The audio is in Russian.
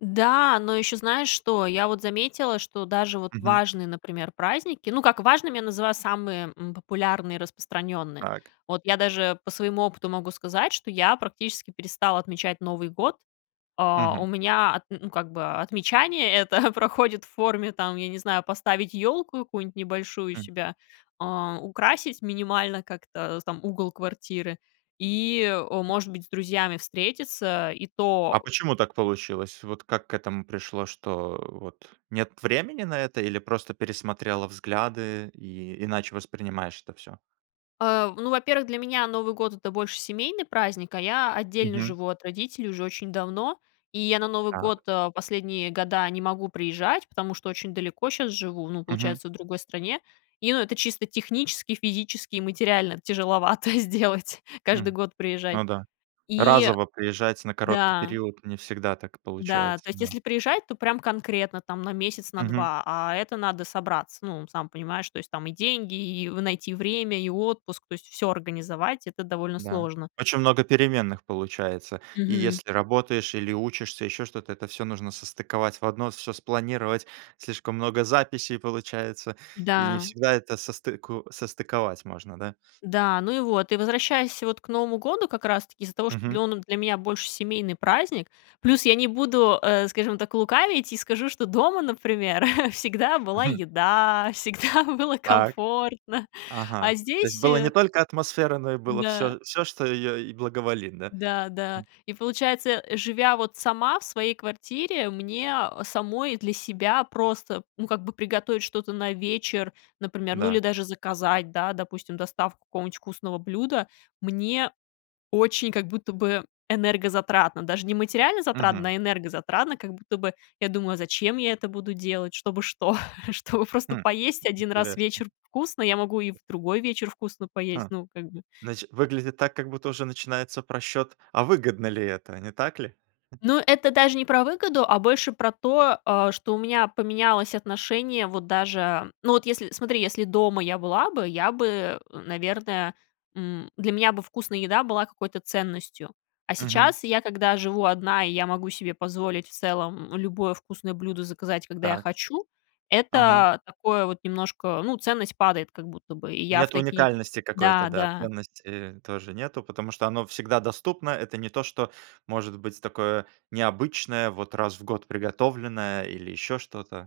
Да, но ещё знаешь, что? Я вот заметила, что даже вот Мгм. важные, например, праздники, ну, как важным я называю самые, м, популярные и распространённые. Так. Вот я даже по своему опыту могу сказать, что я практически перестала отмечать Новый год. А, у Мгм. меня, отн ну, как бы, отмечание это проходит в форме там, я не знаю, поставить ёлку какую-нибудь небольшую у Мгм. себя, а, украсить минимально как-то там угол квартиры и, э, может быть с друзьями встретиться. И А то почему так получилось? Вот как к этому пришло, что вот нет времени на это или просто пересмотрела взгляды и иначе воспринимаешь это всё? Э, ну, во-первых, для меня Новый год- это больше семейный праздник, а, я отдельно Мгм. живу от родителей уже очень давно, и я на Новый Так. год, э, последние года не могу приезжать, потому что очень далеко щас живу, ну, Мгм. получается в другой стране. И ну, это чисто технически, физически и материально тяжеловато сделать, каждый М. год приезжать. Ну, да. И Разово приезжать на короткий Да. период не всегда так Да, получается то есть, да. если приезжать, то прям конкретно там на месяц, на Мгм. 2, а, это надо собраться. Ну, сам понимаешь, то есть, там и деньги, и в найти время, и отпуск, то есть, всё организовать, это довольно Да. сложно. Очень много переменных получается. И Мгм. если работаешь или учишься, ещё что-то, это всё нужно состыковать в одно, всё спланировать. Слишком много записей получается и не Да. всегда это состыку состыковать можно, да. Да, ну, и вот, и возвращаясь вот к Новому году как раз таки из-за того, что Мгм. он для меня больше семейный праздник. Плюс я не буду, э, скажем так, лукавить и скажу, что дома, например, всегда была Мгм. еда, всегда было Так. комфортно, а, Ага. То есть, здесь, было не э только атмосфера, но и было Да. всё всё, что её и благоволит, да? Да, да, М. и получается, э, живя вот сама в своей квартире, мне, э, самой для себя просто, ну, как бы приготовить что-то на вечер, например, ну, или Да. даже заказать, да, допустим, доставку какого-нибудь вкусного блюда, мне очень как будто бы энергозатратно, даже не материально затратно, Мгм. а, энергозатратно, как будто бы я думаю: "А зачем я это буду делать? Чтобы что? Чтобы Хм. просто поесть Как один раз интересно. вечер вкусно, я могу и в другой вечер вкусно поесть", Ха, ну, как бы. значит выглядит так, как будто уже начинается просчёт: а, выгодно ли это, не так ли? Ну, это даже не про выгоду, а, больше про то, э, что у меня поменялось отношение вот даже Ну, вот если, смотри, если дома я была бы, я бы, н наверное, м, для меня бы вкусная еда была какой-то ценностью. А Мгм. сейчас я, когда живу одна, и я могу себе позволить в целом любое вкусное блюдо заказать, когда я Так. хочу Ага. это такое вот немножко ну, ценность падает как будто бы. И я в Нет такие... уникальности какой-то, Да, да, да. ценности тоже нету, потому что оно всегда доступно. Это не то, что может быть такое необычное, вот раз в год приготовленное или ещё что-то.